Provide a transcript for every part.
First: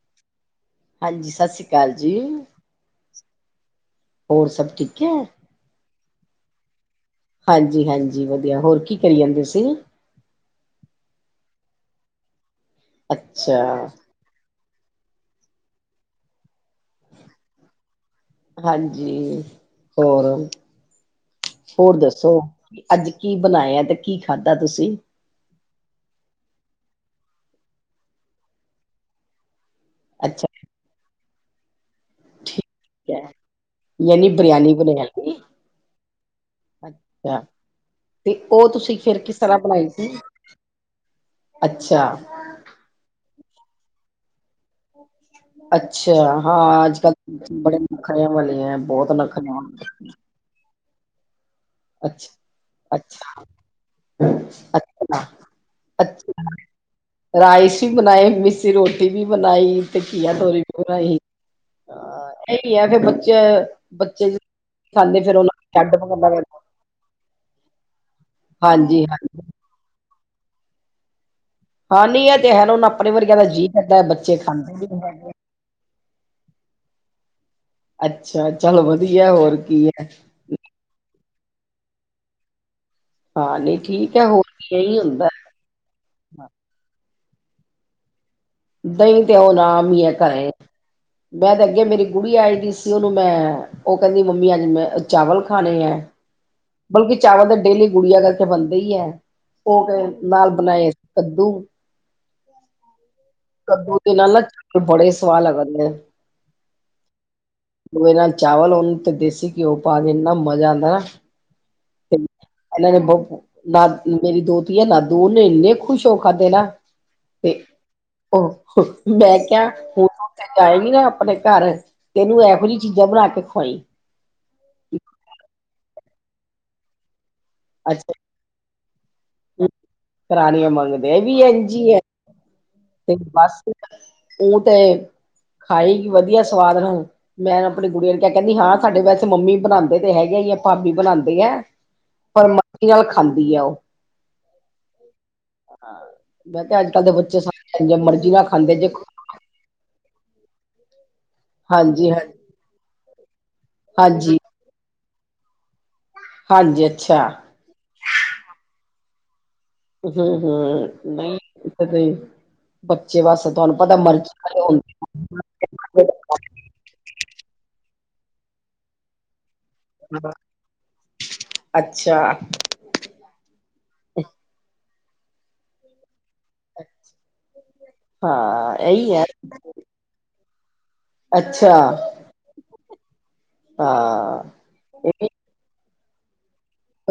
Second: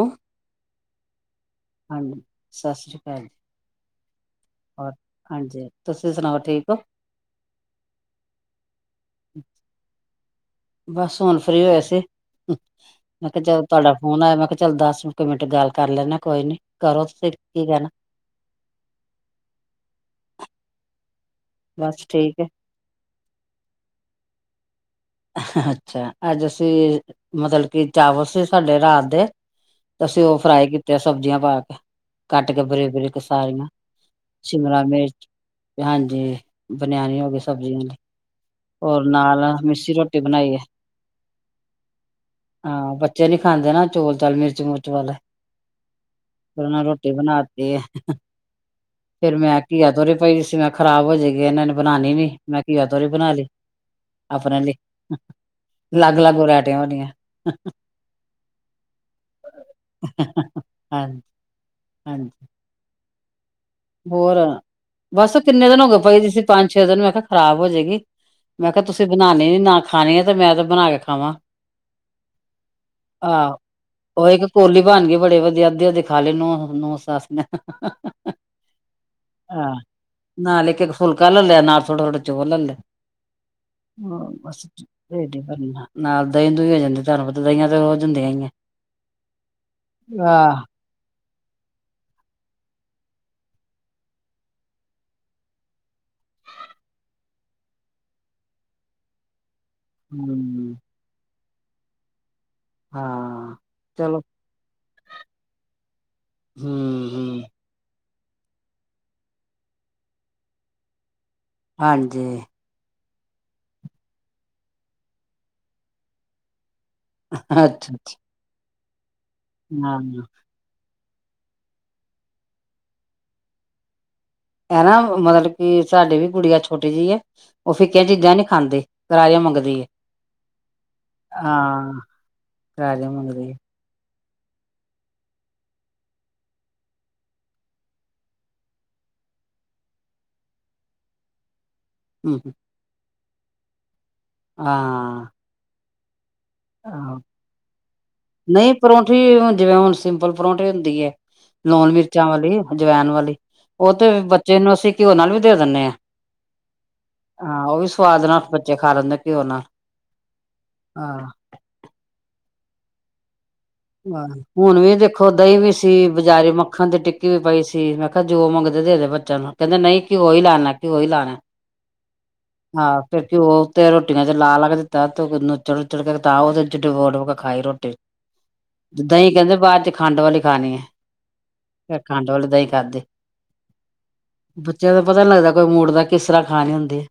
Hello ਹਾਂਜੀ। ਸਤਿ ਸ੍ਰੀ ਅਕਾਲ ਜੀ ਹਾਂਜੀ, ਸਤਿ ਸ੍ਰੀ ਅਕਾਲ ਜੀ ਹੋਰ ਸਭ ਠੀਕ ਹੈ। ਤੁਸੀਂ ਸੁਣਾਓ ਠੀਕ ਹੋ। ਹਾਂਜੀ ਹਾਂਜੀ ਵਧੀਆ ਹੋਰ ਕੀ ਕਰੀ ਜਾਂਦੇ ਸੀ। ਬਸ ਹੁਣ ਫ੍ਰਰੀ ਹੋਏ ਸੀ ਮੈਂ ਕਿਹਾ ਅੱਛਾ ਜਦੋਂ ਤੁਹਾਡਾ ਫੋਨ ਆਇਆ ਮੈਂ ਕਿਹਾ ਚੱਲ ਦਸ ਨੂੰ ਕੁ ਮਿੰਟ ਗੱਲ ਕਰ ਲੈਨੇ ਕੋਈ ਨੀ। ਕਰੋ ਤੁਸੀਂ ਕੀ ਕਹਿਣਾ ਹਾਂਜੀ, ਹੋਰ ਹੋਰ ਬਸ ਦੱਸੋ ਠੀਕ ਹੈ ਅੱਜ ਕੀ ਬਣਾਇਆ ਤੇ ਕੀ ਖਾਧਾ ਤੁਸੀਂ ਅੱਛਾ ਅੱਜ ਅਸੀਂ ਮਤਲਬ ਕੀ ਚਾਵਲ ਸੀ ਸਾਡੇ ਰਾਤ ਦੇ ਅਸੀਂ ਉਹ ਅੱਛਾ ਫਰਾਈ ਕਿਤੇ ਸਬਜ਼ੀਆਂ ਪਾ ਕੇ ਕੱਟ ਕੇ ਬਰੀਕ ਠੀਕ ਬਰੀਕ ਕੇ ਹੈ ਸਾਰੀਆਂ ਯਾਨੀ ਬਰਿਆਨੀ ਸ਼ਿਮਲਾ ਮਿਰਚ ਬਣਾਈ ਹਾਂਜੀ ਬਨਿਆਨੀ ਹੋ ਅੱਛਾ ਗਈ ਸਬਜ਼ੀਆਂ ਦੀ ਤੇ ਉਹ ਤੁਸੀਂ ਹੋਰ ਫਿਰ ਕਿਸ ਨਾਲ ਤਰ੍ਹਾਂ ਬਣਾਈ ਮਿੱਸੀ ਸੀ ਰੋਟੀ ਬਣਾਈ ਹੈ, ਅੱਛਾ ਹਾਂ ਬੱਚੇ ਨੀ ਖਾਂਦੇ ਨਾ ਚੌਲ ਚਾਲ ਮਿਰਚ ਮਿਰਚ ਵਾਲੇ ਅੱਛਾ ਫਿਰ ਉਹਨਾਂ ਹਾਂ ਅੱਜ ਰੋਟੀ ਕੱਲ੍ਹ ਬਣਾਤੀ ਬੜੇ ਹੈ, ਨਖਰਿਆਂ ਵਾਲੇ ਹੈ ਬਹੁਤ ਫੇਰ ਨਖਰਿਆਂ ਮੈਂ ਵਾਲੇ ਘਿਆ ਤੋਰੀ ਪਈ ਸੀ ਮੈ ਖ਼ਰਾਬ ਹੋ ਜਾਏਗੀ ਇਹਨਾਂ ਨੇ ਬਣਾਉਣੀ ਨੀ ਅੱਛਾ ਮੈਂ ਘਿਆ ਤੋਰੀ ਬਣਾ ਅੱਛਾ ਲਈ ਆਪਣੇ ਲਈ ਅੱਛਾ। ਅਲੱਗ ਅਲੱਗ ਅੱਛਾ, ਵਰਾਇਟੀਆਂ ਬਣੀਆਂ ਰਾਈਸ ਵੀ ਬਣਾਏ, ਮਿਸੀ ਰੋਟੀ ਵੀ ਬਣਾਈ ਤੇ ਘਿਆ ਤੋਰੀ ਬਣਾਈ, ਹਾਂਜੀ ਹਾਂਜੀ ਹਾਂ ਇਹੀ ਹੈ ਫਿਰ ਬੱਚੇ ਬੱਚੇ ਹੋਰ ਖਾਂਦੇ ਬਸ ਫੇਰ ਉਹਨਾਂ ਕਿੰਨੇ ਨੂੰ ਦਿਨ ਹੋ ਛੱਡ ਗਏ ਪਈ ਪਕਾਉਣਾ ਹੋਈ ਸੀਂ ਪੈਂਦਾ। ਪੰਜ ਛੇ ਦਿਨ, ਮੈਂ ਕਿਹਾ ਖਰਾਬ ਹੋ ਜਾਏਗੀ ਮੈਂ ਕਿਹਾ ਹਾਂਜੀ ਤੁਸੀਂ ਹਾਂਜੀ ਬਣਾਉਣੀ ਨੀ ਨਾ ਖਾਣੀ ਆ ਤੇ ਮੈਂ ਤੇ ਬਣਾ ਕੇ ਖਾਵਾਂ ਹਾਂ ਨਹੀਂ ਇਹ ਤੇ ਹੈ ਹੁਣ ਆਪਣੇ ਵਰਗਿਆਂ ਦਾ ਆਹੋ ਜੀਅ ਕਰਦਾ ਉਹ ਬੱਚੇ ਇੱਕ ਖਾਂਦੇ ਕੋਲੀ ਵੀ ਨੀ ਬਣ ਗਈ ਹੈਗੇ। ਬੜੀ ਵਧੀਆ ਅੱਧੀ ਅਧੀ ਖਾਲੀ ਨੂੰ ਨੌ ਸਸ ਅੱਛਾ ਚੱਲ ਵਧੀਆ ਹੋਰ ਹਾਂ ਕੀ ਹੈ। ਨਾਲ ਇੱਕ ਇੱਕ ਫੁਲਕਾ ਲਿਆ ਨਾਲ ਥੋੜਾ ਥੋੜਾ ਚੋਲ ਲੈ ਲਏ ਹਾਂ ਨਹੀਂ ਠੀਕ ਹਾ, ਹੈ ਹੋਰ ਬਸ ਕੀ ਇਹੀ ਹੁੰਦਾ। ਟਿਡ ਪਰਨਾ ਨਾਲ ਦਹੀਂ ਦੂਹੀਂ ਹੋ ਜਾਂਦਾ ਘਰ ਬਦਲਾਇਆ ਤੇ ਰੋਜ ਹੁੰਦਿਆਂ ਹੀ ਨੇ ਦਹੀਂ ਤੇ ਹੋਣਾ ਆਮ ਹੀ ਹੈ ਘਰੇ ਮੈਂ ਤੇ ਅੱਗੇ ਮੇਰੀ ਕੁੜੀ ਆਈ ਦੀ ਸੀ ਉਹਨੂੰ ਮੈਂ ਉਹ ਕਹਿੰਦੀ ਮੰਮੀ ਅੱਜ ਮੈਂ ਚਾਵਲ ਖਾਣੇ ਹੈ। ਬਲਕਿ ਚਾਵਲ ਤਾਂ ਡੇਲੀ ਗੁੜੀਆਂ ਕਰਕੇ ਬਣਦੇ ਹੀ ਹੈ। ਉਹ ਫਿਰ ਨਾਲ ਹੂੰ ਬਣਾਏ ਕੱਦੂ ਹਾਂ ਕੱਦੂ ਦੇ ਚਲੋ ਨਾਲ ਨਾ ਚਾਵਲ ਬੜੇ ਸਵਾਦ ਲੱਗਦੇ ਆ ਹੂੰ ਹੂੰ ਲੋਹੇ ਨਾਲ ਚਾਵਲ ਉਹਨੂੰ ਤੇ ਦੇਸੀ ਘਿਓ ਪਾ ਕੇ ਇੰਨਾ ਮਜ਼ਾ ਆਦਾ ਨਾ ਤੇ ਹਾਂਜੀ। ਇਹਨਾਂ ਨੇ ਬਹੁ ਨਾ ਮੇਰੀ ਦੋਤੀ ਹੈ ਨਾ ਦੋ ਉਹਨੇ ਇੰਨੇ ਖੁਸ਼ ਹੋਕੇ ਖਾਧੇ ਨਾ। ਤੇ ਅੱਛਾ-ਅੱਛਾ ਉਹ ਮੈਂ ਕਿਹਾ ਹੁਣ ਤੂੰ ਉੱਥੇ ਜਾਏਗੀ ਨਾ ਆਪਣੇ ਘਰ ਤੇ ਇਹਨੂੰ ਇਹੋ ਜਿਹੀਆਂ ਚੀਜ਼ਾਂ ਬਣਾ ਕੇ ਖਵਾਈ ਹੈਨਾ ਮਤਲਬ ਕੀ ਸਾਡੇ ਵੀ ਕੁੜੀਆ ਛੋਟੀ ਜਿਹੀ ਹੈ। ਉਹ ਫਿਕੀਆ ਅੱਛਾ ਚੀਜਾ ਨੀ ਖਾਂਦੇ ਕਰਾਰੀਆ ਮੰਗਦੀ ਆ। ਕਰਾਰੀਆਂ ਮੰਗਦੇ ਵੀ ਇਝ ਆ, ਕਰਾਰੀਆਂ ਤੇ ਮੰਗਦੀ ਹੈ। ਬਸ ਉਹਤੇ ਖਾਈ ਵਧੀਆ ਸਵਾਦ ਨਾ ਹੁਣ ਮੈਂ ਆਪਣੀ ਗ ਕੁੜੀਆਂ ਨੇ ਕਿਹਾ ਕਹਿੰਦੀ ਹਾਂ ਸਾਡੇ ਵੈਸੇ ਮੰਮੀ ਬਣਾਉਂਦੇ ਤੇ ਹੈਗੇ ਭਾਬੀ ਬਣਾਉਂਦੇ ਆ ਹੂੰ ਪਰ ਮਰਜ਼ੀ ਨਾਲ ਖਾਂਦੀ ਹੈ ਉਹ ਹਾਂ। ਹਾਂ ਮੈ ਕਿਹਾ ਅੱਜ ਕੱਲ੍ਹ ਦੇ ਆਹੋ ਬੱਚੇ ਸਾਰੇ ਮਰਜ਼ੀ ਨਾਲ ਨਹੀਂ ਖਾਂਦੇ ਜੇ ਪਰੌਂਠੀ ਹੁਣ ਜਿਵੇਂ ਹੁਣ ਸਿੰਪਲ ਪਰੌਂਠੇ ਹੁੰਦੀ ਹੈ ਲੂਣ ਹਾਂਜੀ ਹਾਂ ਮਿਰਚਾਂ ਵਾਲੀ ਜਵੈਨ ਵਾਲੀ ਉਹ ਤੇ ਹਾਂਜੀ ਬੱਚੇ ਨੂੰ ਅਸੀਂ ਘਿਓ ਨਾਲ ਵੀ ਦੇ ਦਿੰਦੇ ਆ ਹਾਂਜੀ ਅੱਛਾ ਹਾਂ ਉਹ ਵੀ ਸਵਾਦ ਨਾਲ ਬੱਚੇ ਖਾ ਲੈਂਦੇ ਆ ਘਿਓ ਨਾਲ ਹੂੰ ਹੂੰ ਹਾਂ ਨਹੀਂ ਤਾਂ ਬੱਚੇ ਵਸ ਆਹ ਹੁਣ ਵੀ ਦੇਖੋ ਦਹੀਂ ਵੀ ਸੀ ਬਜ਼ਾਰੇ ਮੱਖਣ ਦੀ ਟਿੱਕੀ ਵੀ ਪਾਈ ਸੀ ਮੈਂ ਜੋ ਮੰਗਦੇ ਦੇ ਦੇ ਬੱਚਿਆਂ ਨੂੰ, ਕਹਿੰਦਾਂ ਨਹੀਂ ਘਿਓ ਹੀ ਲਾਨਾ, ਘਿਓ ਹੀ ਲਾਨਾ ਐ। ਅੱਛਾ ਹਾਂ ਫਿਰ ਘਿਓ ਉਤੇ ਰੋਟੀਆਂ ਚ ਲਾ ਲਾ ਕੇ ਤੇ [unintelligible] ਚੜੁ ਚੜ ਤਾ ਓਹਦੇ ਚ ਡੁਬੋ-ਡੁਬੋ ਕੇ ਖਾਈ ਰੋ ਹਾਂ। ਇਹੀ ਹੈ ਦਹੀਂ ਕਹਿੰਦੇ ਬਾਅਦ ਚ ਖੰਡ ਵਾਲੀ ਖਾਨੀ ਐ ਅੱਛਾ ਫਿਰ ਖੰਡ ਵਾਲੀ ਦਈ ਖਾਦੀ। ਹਾਂ ਬੱਚਿਆਂ ਦਾ ਇਹ ਪਤਾ ਨੀ ਲੱਗਦਾ ਕੋਈ ਮੂਡ ਦਾ ਕਿਸ ਤਰ੍ਹਾਂ ਖਾਣੀ ਹੁੰਦੀ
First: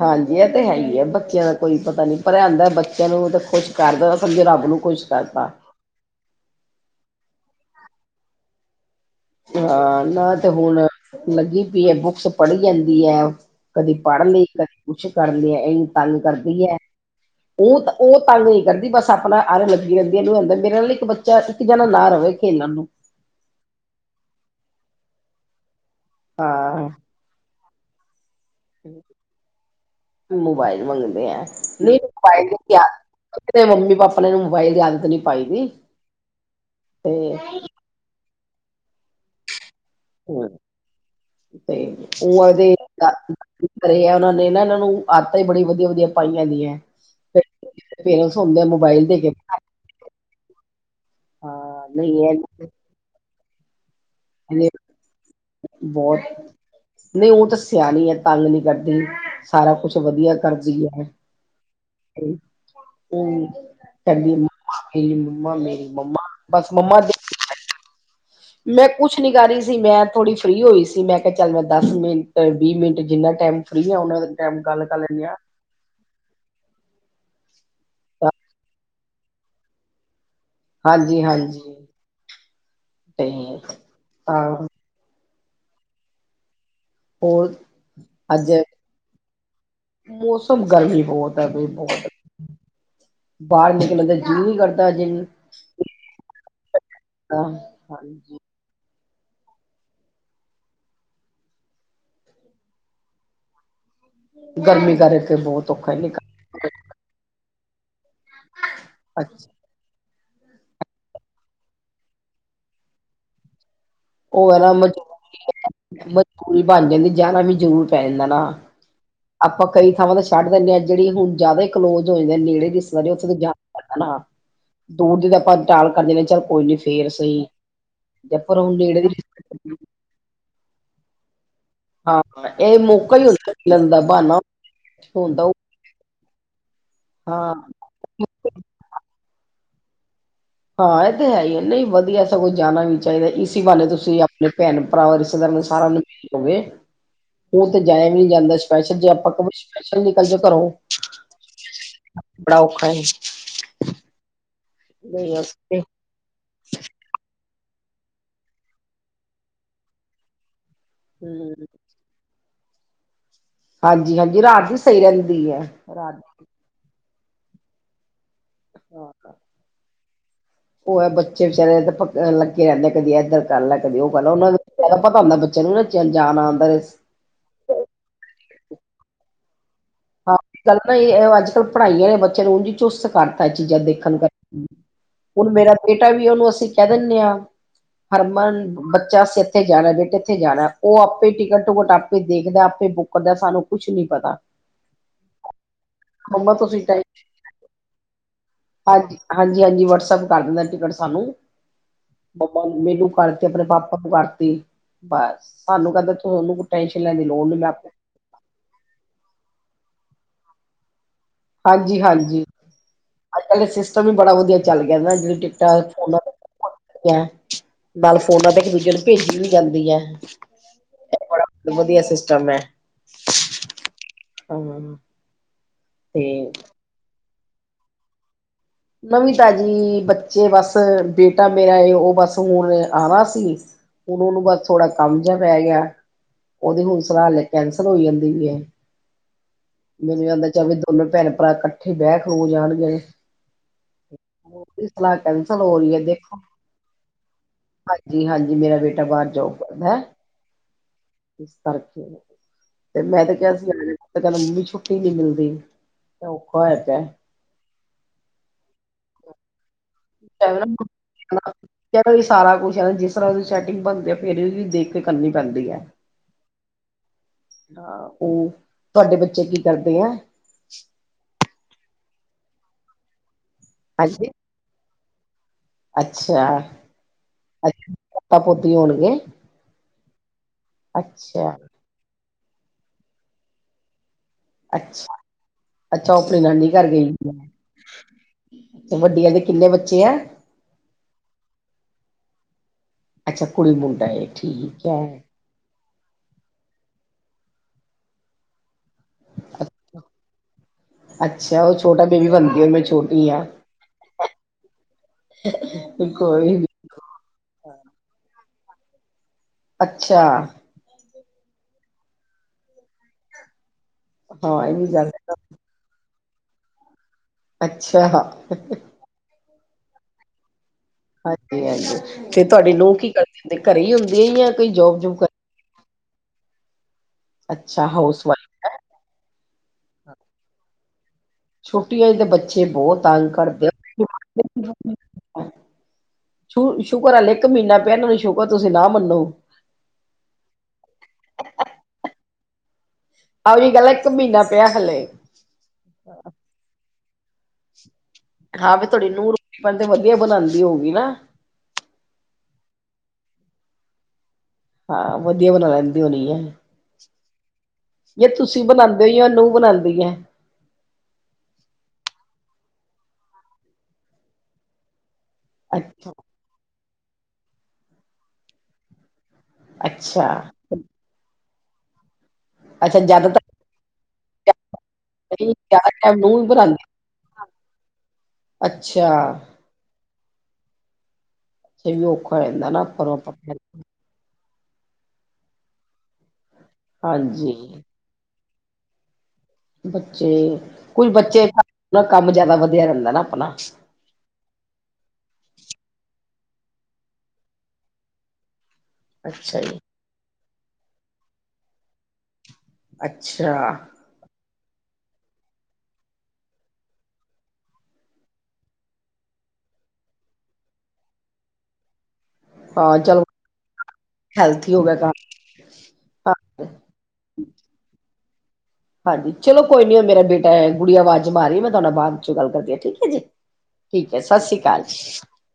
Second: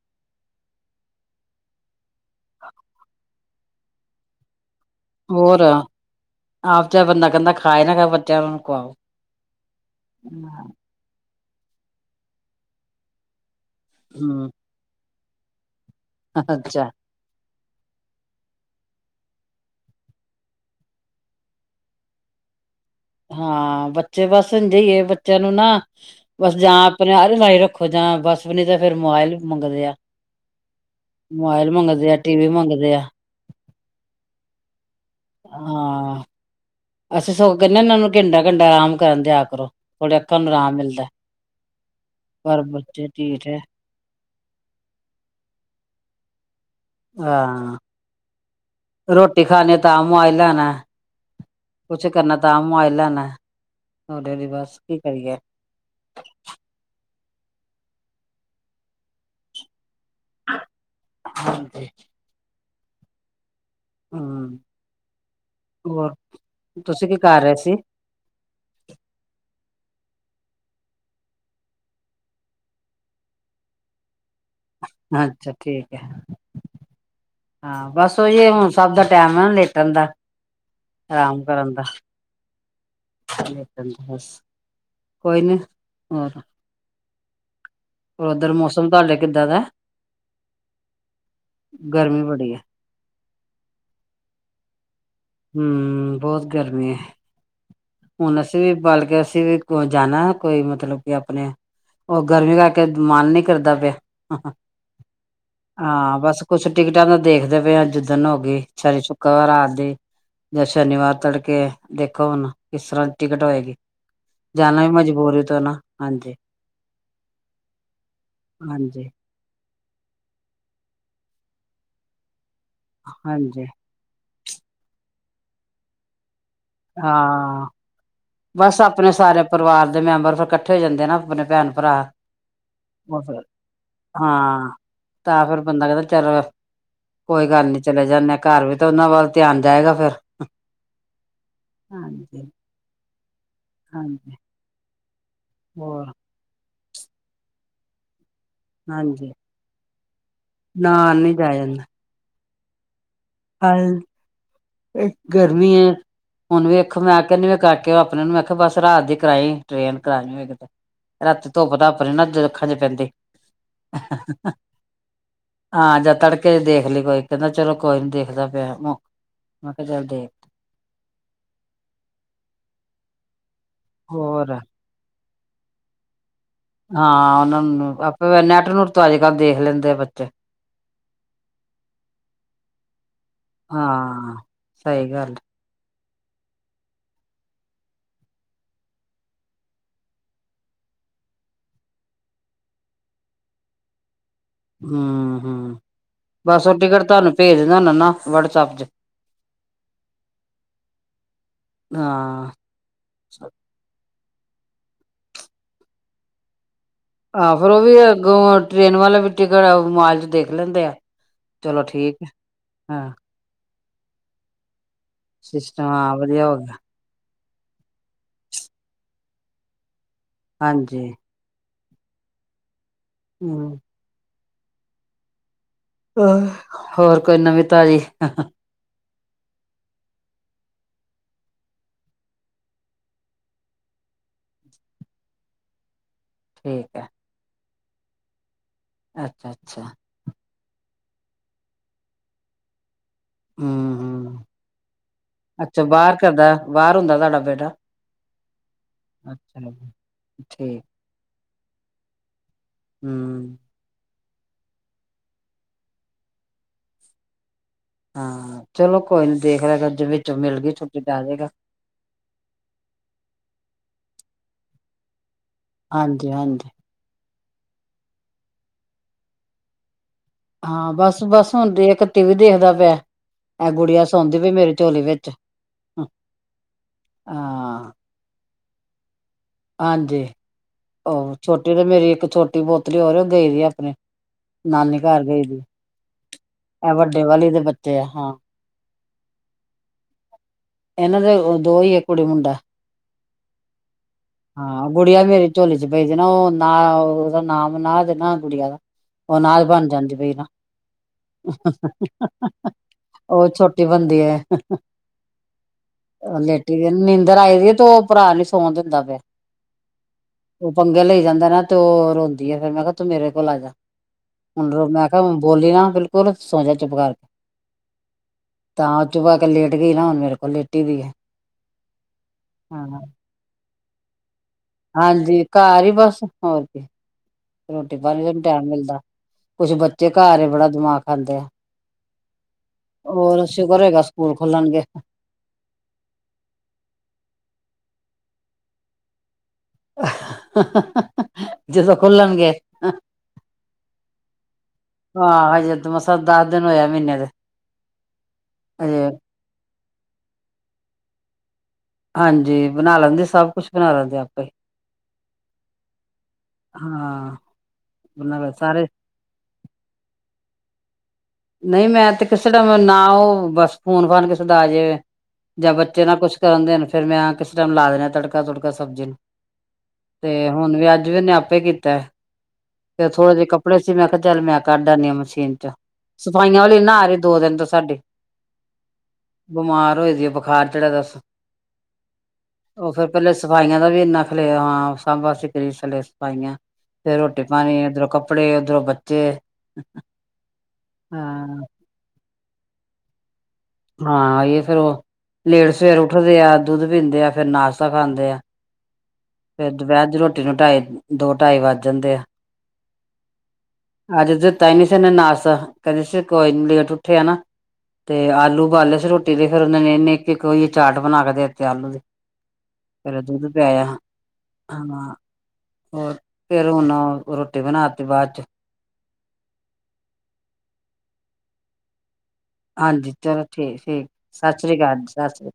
ਹਾਂਜੀ ਇਹ ਤੇ ਹੈ ਹੀ ਐ, ਬੱਚਿਆਂ ਦਾ ਕੋਈ ਪਤਾ ਨੀ ਪਰ ਐ ਹੁੰਦਾ ਬੱਚਿਆਂ ਨੂੰ ਤਾਂ ਖੁਸ਼ ਕਰ ਦੋ ਸਮਝੋ ਰੱਬ ਨੂੰ ਖੁਸ਼ ਕਰਤਾ। ਹੋਰ ਆਪ ਚਾਏ ਬੰਦਾ ਕਹਿੰਦਾ ਖਾਏ ਨਾ ਖਾਏ ਬੱਚਿਆਂ ਉਹਨਾ ਨੂੰ ਖਵਾਓ। ਹਾਂ ਨਾ ਤੇ ਹੁਣ ਲੱਗੀ ਪਈ ਹੈ ਬੁੱਕਸ ਪੜ੍ਹੀ ਜਾਂਦੀ ਐ। ਕਦੇ ਪੜ੍ਹ ਹਮ ਲਈਦਾ, ਕਦੇ ਕੁਛ ਕਰ ਲਿਆ ਇ ਤੰਗ ਕਰਦੀ ਐ, ਅੱਛਾ ਉਹ ਤਾਂ, ਉਹ ਤੰਗ ਨਹੀਂ ਕਰਦੀ ਬਸ ਅਪਨਾ ਆਰੇ ਲੱਗੀ ਰਹਿੰਦੀ, ਇਹਨੂੰ ਹੁੰਦਾ ਮੇਰੇ ਨਾਲ ਇੱਕ ਬੱਚਾ, ਇੱਕ ਜਨਾ ਨਾ ਰਵੇ ਖੇਲਣ ਨੂੰ। ਹਾਂ ਬੱਚੇ ਬਸ ਇੰਜੇ ਈ ਏ, ਬੱਚਿਆਂ ਨੂੰ ਨਾ ਬਸ ਜਾਂ ਹਾਂ ਅਪਨੇ ਆਰੇ ਆਰੇ ਲਾਈ ਰੱਖ ਖੋਂ ਜਾ ਬਸ ਉੱਨੀ ਫੇਰ ਮੋਬਾਇਲ ਮੰਗਦੇ ਆ ਮੋਬਾਇਲ ਮੰਗਦੇ ਐ, ਮੋਬਾਇਲ ਨਹੀਂ ਮੰਗਦੇ ਆ ਟੀ ਵੀ ਮੋਬਾਇਲ। ਦੀ ਮੰਗਦੇ ਆਦਤ ਆ ਸਾਡੇ ਮੰਮੀ-ਪਾਪਾ ਨੇ ਮੋਬਾਈਲ ਦੀ ਆਦਤ ਨੀ ਪਾਈ ਦੀ। ਹਾਂ ਅਸੀਂ ਸਗੋਂ ਤੇ ਕਹਿੰਦੇ ਇਹਨਾਂ ਨੂੰ ਘੰਟਾ-ਘੰਟਾ ਰਾਮ ਕਰਨ ਦਿਆ ਕਰੋ ਥੋੜ੍ਹਾ ਅੱਖਾਂ ਨੂੰ ਰਾਮ ਮਿਲਦਾ। ਤੇ ਉਹ ਪਰ ਇਹਦੇ ਬੱਚੇ ਢੀਠ ਹੈ [unintelligible] ਉਹਨਾਂ ਨੇ ਨਾ ਇਹਨਾਂ ਨੂੰ ਆਦਤਾਂ ਹੀ ਬੜੀ ਵਧੀਆ ਵਧੀਆ। ਪਾਈਆਂ ਦੀਆਂ। ਹਾਂ। ਪੇਰੈਂਟਸ ਹੁੰਦੇ ਆ ਮੋਬਾਇਲ ਦੇ ਕੇ ਰੋਟੀ ਖਾਣੀ ਤਾਂ ਮੋਬਾਈਲ ਲੈਣਾ ਹਾਂ ਕੁਛ ਨਹੀਂ ਕਰਨਾ ਤਾਂ ਇਹ ਮੋਬਾਈਲ ਲੈਣਾ। ਉਹਦੇ ਦੀ ਬਸ ਕੀ ਕਰੀਏ। ਬਹੁਤ ਨਹੀਂ, ਉਹ ਤਾਂ ਸਿਆਣੀ ਐ ਤੰਗ ਨੀ ਕਰਦੀ ਸਾਰਾ ਕੁਛ! ਵਧੀਆ ਘਰ ਜੀ ਆਇਆ ਹਾਂਜੀ ਹੂੰ। ਕਦੀ ਹਮ ਮੰਮਾ ਮੇਰੀ ਮੰਮਾ ਮੇਰੀ ਹੋਰ ਮੰਮਾ ਬਸ ਮੰਮਾ। ਤੁਸੀਂ ਕੀ ਕਰ ਰਹੇ ਸੀ ਮੈਂ ਕੁਛ ਨੀ ਕਰ ਰਹੀ ਸੀ ਮੈਂ ਥੋੜ੍ਹੀ ਫਰੀ ਹੋਈ ਸੀ ਮੈਂ ਕਿਹਾ ਚੱਲ ਮੈਂ ਦਸ ਮਿੰਟ ਵੀਹ ਮਿੰਟ ਜਿੰਨਾ। ਟਾਈਮ ਫਰੀ ਆ ਉਹਨਾਂ ਟਾਈਮ ਗੱਲ ਕਰ ਲੈਣੇ ਆ। ਅੱਛਾ ਠੀਕ ਹਾਂ, ਬਸ ਉਹੀ ਹੁਣ ਸਭ ਦਾ ਟੈਮ ਆ ਨਾ ਲੇਟਣ ਦਾ ਹਾਂਜੀ ਆਰਾਮ ਕਰਨ ਹਾਂਜੀ ਦਾ ਸਹੀ ਹੈ [inaudible] ਬਸ। ਆਹੋ ਕੋਈ ਨਹੀਂ ਹੋਰ। ਹੋਰ। ਅੱਜ ਉਧਰ ਮੌਸਮ ਤੁਹਾਡੇ ਕਿੱਦਾਂ ਦਾ। ਮੌਸਮ ਗਰਮੀ ਬਹੁਤ ਹੈ ਬਈ ਬਹੁਤ। ਗਰਮੀ ਬੜੀ ਹੈ ਬਾਹਰ ਨਿਕਲਣ ਦਾ ਜੀ ਵੀ ਨੀ ਕਰਦਾ ਹਜੇ ਵੀ। ਹੂੰ, ਬਹੁਤ ਗਰਮੀ ਐ। ਹਾਂ ਹਾਂਜੀ ਹੁਣ ਅਸੀਂ ਵੀ ਬਾਲ। ਅਸੀਂ ਵੀ ਜਾਣਾ ਕੋਈ ਮਤਲਬ ਕਿ ਆਪਣੇ ਉਹ ਗਰਮੀ ਕਰਕੇ ਮਨ ਨੀ ਕਰਦਾ ਪਿਆ। ਗਰਮੀ ਕਰਕੇ ਬਹੁਤ ਔਖਾ ਨਿਕ ਹਾਂ, ਬਸ ਕੁਛ ਟਿਕਟਾਂ ਦਾ ਦੇਖ। ਕਹਿੰਦੇ ਪਏ ਆ ਜਿਦਨ ਹੋਗੀ ਸ਼ਨੀ ਸ਼ੁੱਕਰਵਾਰ ਅੱਛਾ ਰਾਤ ਦੀ। ਜਾਂ ਸ਼ਨੀਵਾਰ ਤੜਕੇ ਦੇਖੋ ਹੁਨ ਕਿਸ ਤਰ੍ਹਾਂ ਦੀ ਟਿਕਟ ਹੋਏਗੀ। ਉਹ ਐ ਨਾ ਜਾਣਾ ਮੂ ਵੀ ਮਜਬੂਰੀ ਤੋਂ ਨਾ ਹਾਂਜੀ ਮਜ਼ਦੂਰੀ ਬਣ ਜਾਂਦੀ ਜਣਾ ਵੀ ਜਰੂਰ ਪੈ ਜਾਂਦਾ ਨਾ ਹਾਂਜੀ ਆਪਾਂ ਕਈ ਥਾਵਾਂ ਤੇ ਛੱਡ ਦੀਨੇ ਆ ਜਿਹੜੀ ਹੁਣ ਜ਼ਿਆਦਾ ਹੀ ਕਲੋਜ ਹੋ ਜਾਂਦੇ ਨੇੜੇ [unintelligible] ਹਾਂਜੀ ਜਾਣਾ ਨਾ ਦੂਰ ਦੀ ਤਾਂ ਆਪਾਂ ਟਾਲ ਕਰ ਜਾਂਦੇ ਆ ਚੱਲ। ਕੋਈ ਨੀ ਫੇਰ ਸਹੀ। ਹਾਂ ਪਰ ਹੁਣ ਬਸ ਨੇੜੇ ਆਪਣੇ ਦੀ ਸਾਰੇ ਪਰਿਵਾਰ ਦੇ ਮੈਂਬਰ ਫਿਰ ਇਕੱਠੇ ਹੋ ਜਾਂਦੇ ਨਾ ਆਪਣੇ ਭੈਣ ਭਰਾ ਹਾਂ ਇਹ ਮੌਕਾ ਓ ਹੀ ਫਿਰ ਹੁੰਦਾ ਮਿਲਣ ਦਾ ਬਹਾਨਾ ਹਾਂ ਤਾਂ ਹੁੰਦਾ ਫਿਰ ਬੰਦਾ ਕਹਿੰਦਾ। ਚੱਲ ਕੋਈ ਹਾਂ ਗੱਲ ਨੀ ਚਲੇ ਜਾਂਦੇ ਘਰ ਵੀ ਤਾਂ ਉਹਨਾਂ ਵੱਲ ਧਿਆਨ ਜਾਏਗਾ ਫੇਰ ਹਾਂ, ਇਹ ਤੇ ਹੈ ਹੀ ਆ ਨਹੀਂ ਵਧੀਆ ਸਗੋਂ ਜਾਣਾ ਵੀ ਚਾਹੀਦਾ ਇਸੀ ਬਾਹਾਂਨੇ ਤੁਸੀਂ ਹਾਂਜੀ ਆਪਣੇ ਭੈਣ ਭਰਾ- ਸਾਰਿਆ ਨੂੰ ਹੋਰ ਮਿਲ ਲਵੇ ਉਹ ਤੇ ਜਾਇਆ ਵੀ। ਜਾਂਦਾ ਸਪੈਸ਼ਲ ਜੇ ਆਪਾਂ ਹਾਂਜੀ ਕੋ ਸਪੈਸ਼ਲ ਨਿਕਲ ਜੀ ਘਰੋਂ ਨਾਲ ਨੀ ਬੜਾ ਔਖਾ। ਹਾਂ, ਨਹੀਂ ਅਸ ਗਰਮੀ ਐ ਹੁਣ ਵੇਖੋ ਮੈਂ ਕਹਿੰਦੀ ਮੈਂ ਕੱਟ ਆਪਣੇ ਨੂੰ ਮੈਂ ਕਿਹਾ ਬਸ ਰਾਤ ਦੀ ਕਰਾਈ ਟ੍ਰੇਨ ਕਰਾਣੀ ਹੋਏਗੀ, ਤੇ ਰਾਤੀ ਹਮ ਧੁੱਪ ਧਾਪ ਨੀ ਨਾ ਅੱਖਾਂ ਚ ਪੈਂਦੀ। ਹਾਂਜੀ ਹਾਂਜੀ ਰਾਤ ਵੀ ਸਹੀ ਰਹਿੰਦੀ ਹੈ ਹਾਂ, ਜਾਂ ਰਾਤ ਦੀ ਤੜਕੇ ਚ ਦੇਖ ਲਈ ਕੋਈ ਕਹਿੰਦਾ ਚਲੋ ਕੋਈ ਨੀ ਦੇਖਦਾ ਪਿਆ ਮੈਂ ਹਾਂ ਕਿਹਾ ਚੱਲ ਦੇਖ ਉਹ ਐ ਬੱਚੇ ਵਿਚਾਰੇ ਲੱਗੇ ਰਹਿੰਦੇ ਕਦੀ ਇੱਧਰ ਕਰ ਲੈ ਕਦੀ ਉਹ ਕਰਲਾ ਉਹਨਾਂ ਹੋਰ ਨੂੰ ਵਿਚਾਰੇ ਪਤਾ ਹੁੰਦਾ ਵੀ [unintelligible] ਜਾਣਾ ਹਾਂ, ਉਹਨਾਂ ਨੂੰ ਆਪਾਂ ਨੈੱਟ ਨੂੱਟ ਤੋਂ ਅੱਜ ਕੱਲ ਦੇਖ ਲੈਂ ਹਾਂ, ਗੱਲ ਅੱਜ ਕੱਲ ਪੜ੍ਹਾਈਆਂ ਨੇ ਬੱਚਿਆਂ ਨੂੰ ਚੁਸਤ ਕਰਤਾ ਚੀਜ਼ਾਂ ਦੇਖਣ ਹਾਂ ਸਹੀ ਗੱਲ ਹੁਣ ਮੇਰਾ ਬੇਟਾ ਵੀ ਉਹਨੂੰ ਅਸੀਂ ਕਹਿ ਦੀਨੇ ਆ। ਹਰਮਨ ਬੱਚਾ ਇੱਥੇ ਜਾਣਾ ਬੇਟ ਇੱਥੇ ਜਾਣਾ ਉਹ ਆਪੇ ਟਿਕਟ ਟੁਕਟ ਆਪੇ ਦੇਖਦਾ ਆਪੇ ਬੁੱਕ ਕਰਦਾ ਸਾਨੂੰ ਕੁਛ ਨੀ ਪਤਾ। ਹੂੰ-ਹੂੰ, ਮੰਮਾ ਤੁਸੀਂ ਟੈਨਸ਼ਨ ਵਟਸਐਪ ਚ ਹਾਂਜੀ ਹਾਂਜੀ, ਵਟਸਪਐਪ ਕੱਢਦਾ ਟਿਕਟ [unintelligible] ਨੂੰ ਹਾਂ ਕਰਕੇ ਆਪਣੇ ਪਾਪਾ ਨੂੰ ਕਰਕੇ। ਬਸ ਸਾਨੂੰ ਕਹਿੰਦੇ ਤੁ ਉਹਨੂੰੱ ਆਹੋ ਫਿਰ ਉਹ ਵੀ ਅੱਗੋਂ ਟ੍ਰੇਨ ਵਾਲਾ ਵੀ ਟਿਕਟ ਮੋਬਾਇਲ ਚ ਦੇਖ ਲੈਂਦੇ ਐ। ਹਾਂਜੀ-ਹਾਂਜੀ ਅੱਜ-ਕੱਲ ਸਿਸਟਮ ਵੀ ਬੜਾ ਵਧੀਆ ਚੱਲ ਰਿ ਕਹਿੰਦਾ ਅੱਜ-ਕਲ ਟਿਕਟਾਂ ਸਿਸਟਮ ਹਾਂ ਫੋਨਾਂ ਤੇ ਵਧੀਆ ਹੋ ਬੁਕ ਗਿਆ ਹੁੰਦੀਆ। ਨਾਲ ਫੋਨਾਂ ਤੇ ਇੱਕ ਦੂਜੇ ਨੂੰ ਭੇਜੀ ਵੀ ਜਾਂਦੀ ਐ। ਹਾਂਜੀ। ਵਧੀਆ ਸਿਸਟਮ ਐ। ਹੂੰ। [inaudible] ਤੇ ਹੋਰ ਕੋਈ ਨਵੀਂ ਤਾਜ਼ੀ- ਨਵੀਂ ਤਾਜੀ ਬੱਚੇ ਬਸ ਬੇਟਾ ਮੇਰਾ ਉਹ ਬਸ ਹੁਣ ਆਣਾ ਸੀ। ਹੁਣ ਉਹਨੂੰ ਬਸ ਥੋੜਾ ਕੰਮ ਜਿਹਾ ਪੈ ਗਿਆ। ਉਹਦੀ ਠੀਕ ਹੁਣ ਸਲਾਹ ਕੈਂਸਲ ਹੋਈ ਜਾਂਦੀ ਪਈ ਏ। ਅੱਛਾ-ਅੱਛਾ। ਜਾਂ ਵੀ ਦੋਨੋ ਭੈਣ-ਭਰਾ ਇਕੱਠੇ ਬਹਿ ਖਲੋ ਜਾਣਗੇ। ਹੂੰ ਹੂੰ ਸਲਾਹ ਕੈਂਸਲ ਹੋ ਅੱਛਾ ਰਹੀ ਹੈ ਬਾਹਰ ਦੇਖੋ ਕਰਦਾ ਬਾਹਰ ਹੁੰਦਾ ਤੁਹਾਡਾ ਬੇਟਾ ਹਾਂਜੀ-ਹਾਂਜੀ। ਜੇ ਮੇਰਾ ਬੇਟਾ ਬਾਹਰ ਜੋਬ ਅੱਛਾ ਹੈਂ ਠੀਕ ਕਰ ਤੇ ਮੈਂ ਤੇ ਕਿਹਾ ਹੂੰ ਸੀ- ਤੇ ਕਹਿੰਦੇ ਮੰਮੀ ਛੁੱਟੀ ਨੀ ਮਿਲਦੀ ਤੇ ਔਖਾ ਹੋ ਜਾਂਦਾ। ਹਾਂ ਚਲੋ ਕੋਈ ਨੀ ਦੇਖ- ਲਿਆ ਕਰ ਜੇ ਵਿੱਚੋਂ ਮਿਲ ਗਈ ਛੁੱਟੀ ਤੇ ਆ ਜਾਏਗਾ ਸਾਰਾ ਕੁਛ ਹੈ ਜਿਸ ਤਰ੍ਹਾਂ ਉਹਦੀ ਸੈਟਿੰਗ ਬਣਦੀ ਆ ਫੇਰ ਹੀ। ਵੀ ਦੇ ਕੇ ਕਰਨੀ। ਪੈਂਦੀ ਹੈ। ਹਾਂਜੀ-ਹਾਂਜੀ। ਹਾਂ ਉਹ ਤੁਹਾਡੇ ਬੱਚੇ ਕੀ ਕਰਦੇ ਐ? ਹਾਂ, ਬਸ ਬਸ ਹੁਣ ਦੇਖ ਟੀਵੀ ਦੇਖਦਾ ਪਿਆ ਐ ਗੁੜੀਆਂ ਸੌਂਦੀ ਪਈ ਮੇਰੇ ਝੋਲੀ ਵਿੱਚ। ਹਾਂ ਅੱਛਾ-ਅੱਛਾ, ਪੋਤਾ ਪੋਤੀ ਹੋਣਗੇ। ਹਾਂਜੀ ਉਹ ਅੱਛਾ ਛੋਟੀ ਤੇ ਮੇਰੀ ਇੱਕ ਛੋਟੀ ਪੋਤਰੀ ਹੋਰ ਉਹ ਗਈ ਦੀ ਆਪਣੇ ਨਾਨੀ ਅੱਛਾ ਘਰ ਗਈ ਸੀ ਅੱਛਾ ਉਹ ਆਪਣੀ ਨਾਨੀ ਘਰ ।ਇਹ ਗਈ ਵੱਡੇ ਹੋਈ ਹੈ। ਵਾਲੀ ਦੇ ਬੱਚੇ ਆ ਹਾਂ। ਤੇ ਵੱਡੀ ਆਲੀ ਦੇ ਕਿੰਨੇ ਬੱਚੇ ਐ? ਇਹਨਾਂ ਦੇ ਦੋ ਈ ਏ ਕੁੜੀ-ਮੁੰਡਾ। ਅੱਛਾ ਕੁੜੀ ਮੁੰਡਾ ਏ ਠੀਕ ਹਾਂ ਹੈ। ਗੁੜੀਆਂ ਮੇਰੀ ਝੋਲੀ ਚ ਪਈਦੀ ਨਾ ਉਹ ਨਾ ਉਹਦਾ ਨਾਮ- ਨਾ ਤੇ ਨਾ ਕੁੜੀਆਂ ਦਾ ਉਹ ਨਾਲ ਬਣ ਜਾਂਦੀ ਪਈ ਨਾ- ਅੱਛਾ ਉਹ ਛੋਟਾ ਬੇਬੀ ਬਣਦੀ ਹੋਈ ਮੈਂ ਛੋਟੀ ਆ ਉਹ ਛੋਟੀ ਬਣਦੀ ਏ। ਕੋਈ ਨੀ ਲੇਟੀ ਦੀ ਨੀਂਦਰ ਆਈ ਦੀ ਤੇ ਉਹ ਭਰਾ ਨੀ ਸੌਣ ਦਿੰਦਾ ਪਿਆ। ਅੱਛਾ ਉਹ ਪੰਗੇ ਲਈ ਜਾਂਦਾ ਨਾ ਤੇ ਉਹ ਰੋਂਦੀ ਆ ਫੇਿਰ ਮੈਂ ਕਿਹਾ ਤੂੰ ਮੇਰੇ ਕੋਲ ਆ ਜਾ। ਹਾਂ ਇਹ ਹੁਣ ਵੀ ਗੱਲ ਮੈਂ ਕਿਹਾ ਹੈ। ਬੋਲੀ ਨਾ ਬਿਲਕੁਲ ਸੌ ਜਾ ਚੁੱਪ ਕਰ ਕੇ- ਅੱਛਾ। ਕਰਕੇ ਲੇਟ ਗਈ ਨਾ ਹੁਣ ਮੇਰੇ ਕੋਲ ਈ। ਹਾਂਜੀ-ਹਾਂਜੀ ਤੇ ਤੁਹਾਡੀ ਹਾਂ ਨੂੰਹ ਕੀ ਕਰਦੀ ਹੁੰਦੀ ਘਰੇ ਹੀ ਹੁੰਦੇ ਆ ਜਾਂ ਕੋਈ ਜੋਬ ਜੂਬ ਕਰ ਹਾਂਜੀ ਘਰ ਹੀ ਬਸ ਹੋਰ ਕੀ ਅੱਛਾ ਰੋਟੀ ਪਾਣੀ ਹਾਊਸ ਨੂੰ ਨੀ ਵਾਈਫ ਟੈਮ ਮਿਲਦਾ ਕੁਛ ਬੱਚੇ ਘਰ ਬੜਾ ਦਿਮਾਗ- ਖਾਂਦੇ ਆ ਛੁੱਟੀਆਂ ਚ ਤੇ ਬੱਚੇ ਬਹੁਤ ਤੰਗ ਹੋਰ ਸ਼ੁਕਰ ਹੋਏਗਾ ਸਕੂਲ ਖੁਲਣਗੇ। ਸ਼ ਸ਼ੁਕਰ ਹਲੇ ਇੱਕ ਮਹੀਨਾ ਪਿਆ, ਸ਼ੁਕਰ ਤੁਸੀਂ ਨਾ ਮਨੋ। ਜਦੋਂ ਖੁੱਲਣਗੇ। ਆਹੋ ਜੀ ਗੱਲ ਹੈ ਇੱਕ ਮਹੀਨਾ ਪਿਆ ਹਲੇ ਆਹ ਹਜੇ ਤੇ ਮਸਾ ਦਸ ਦਿਨ ਹੋਇ ਆ ਮਹੀਨੇ ਦੇ- ਹਾਂ ਵੀ ਤੁਹਾਡੀ ਹਜੇ ਨੂੰਹ ਰੋਟੀ-ਪਾਣੀ ਤੇ ਵਧੀਆ ਬਣਾਂਦੀ ਹੋਊਗੀ ਨਾ ਹਾਂਜੀ, ਬਣਾ ਲੈਂਦੇ ਸਭ ਕੁਛ ਬਣਾ ਲੈਂਦੇ ਆਪੇ ਹੀ। ਵਧੀਆ ਬਣਾ ਲੈਂਦੀ ਹੋਣੀ ਏ। ਹਾਂ ਨਹੀਂ ਬਣਾ ਲੈ ਤੁਸੀਂ ਸਾਰੇ ਬਣਾਂਦੇ ਹੋ ਜਾਂ ਨੂੰਹ ਬਣਾਂਦੀ ਐ। ਨਹੀਂ ਮੈਂ ਤੇ ਕਿਸੇ ਦਾ ਨਾ ਉਹ ਬਸ ਫੋਨ ਫਾਨ ਕਿਸੇ ਦਾ ਆਜੇ। ਜਾਂ ਬੱਚੇ ਅੱਛਾ ਨਾਲ ਕੁਛ ਕਰਨ ਦੇ ਫੇਰ ਮੈਂ ਕਿਸੇ ਟਾਈਮ ਲਾ ਦੇਣਾ ਤੜਕਾ-ਤੁੜਕਾ ਸਬਜ਼ੀ ਨੂੰ। ਅੱਛਾ ਤੇ ਹੁਣ ਵੀ ਅੱਜ ਵੀ ਉਹਨੇ ਆਪੇ ਕੀਤਾ। ਅੱਛਾ ਫਿਰ ਥੋੜੇ ਜ਼ਿਆਦਾਤਰ ਜਿਹੇ ਕੱਪੜੇ ਸੀ ਮੈਂ ਕਿਹਾ ਚੱਲ ਮੈਂ ਕੱਢ ਆਣੀ ਆ ਮਸ਼ੀਨ ਚੋ- ਜ਼ਿਆਦਾ ਟਾਈਮ ਨੂੰਹ ਹੀ ਸਫਾਈਆਂ ਵਾਲੀ ਬਣਾਉਂਦੀ ਨੀ ਨਾ ਆ ਰਹੀ ਦੋ ਦਿਨ ਤੋਂ ਸਾਡੀ ਅੱਛਾ ਬਿਮਾਰ ਹੋਏ ਦੀ ਏ ਬਹੁ ਬੁਖਾਰ ਚੜਾ ਦਾ ਸੂ ਇਹ ਵੀ ਔਖਾ ਹੋ ਜਾਂਦਾ ਨਾ ਉਹ ਫਿਰ ਆਪਾਂ ਨੂੰ ਪਹਿਲੇ ਸਫਾਈਆਂ ਦਾ ਵੀ ਇੰਨਾ ਪਹਿਲਾ ਹਾਂ [unintelligible] ਸਫਾਈਆਂ ਫੇਰ ਹਾਂਜ ਰੋਟੀ ਪਾਣੀ ਉਧਰੋਂ ਕੱਪੜੇ ਉੱਧਰੋਂ ਬੱਚੇ ਬੱਚੇ ਕੁਝ ਬੱਚੇ ਹਾਂ ਕੰਮ ਜਿਆਦਾ ਵਧੀਆ ਰਹਿੰਦਾ ਨਾ ਆਪਨਾ। ਹਾਂ ਇਹ ਫੇਰ ਉਹ ਲੇਟ ਸਵੇਰ ਉੱਠਦੇ ਆ ਦੁੱਧ ਪੀਂਦੇ ਆ ਫਿਰ ਨਾਸ਼ਤਾ ਖਾਂਦੇ ਆ। ਅੱਛਾ ਫਿਰ ਜੀ ਦੁਪਹਿਰ ਦੀ ਰੋਟੀ ਨੂੰ ਢਾਈ ਦੋ ਢਾਈ ਵੱਜ ਜਾਂਦੇ ਆ, ਅੱਛਾ ਅੱਜ ਤਾਹੀਂ [unintelligible] ਨਾਸ਼ਤਾ ਕਹਿੰਦੇ ਸੀ ਕੋਈ ਲੇਟ ਉੱਠੇ ਆ ਨਾ ਤੇ ਆਲੂ ਉਬਾਲੇ ਸੀ ਰੋਟੀ ਫਿਰ ਉਹਨਾਂ ਨੇ ਇਹਨੇ ਇੱਕ ਓਈ ਚਾਟ ਬਣਾ ਕੇ ਦੇ ਦਿੱੱਤੇ ਆਲੂ ਦੀ। ਹਾਂ ਫਿਰ ਚਲੋ ਦੁੱਧ ਪਿਆਇਆ ਹੈਲਥੀ ਹੋ ਗਿਆ ਹਾਂ। ਹੋਰ ਕੰਮ ਫੇਰ ਹੁਣ ਰੋਟੀ ਬਨਾ ਤੀ ਬਾਦ ਹਾਂਜੀ ਚਲੋ ਕੋਈ ਨੀ ਉਹ ਮੇਰਾ ਬੇਟਾ ਗੁੜੀ ਆਵਾਜ਼ ਮਾਰੀ ਮੈਂ ਤੁਹਾਡੇ ਨਾਲ ਬਾਦ ਗੱਲ ਕਰਦੀ ਆ ਠੀਕ ਹੈ ਹਾਂਜੀ ਜੀ ਚਲੋ ਠੀਕ ਹੈ ਸਸ ਸ੍ਰੀ ਸਤਿ ਕਾਲ। ਅਕਾਲ ਜੀ ਸਤਿ ਸ੍ਰੀ ਅਕਾਲ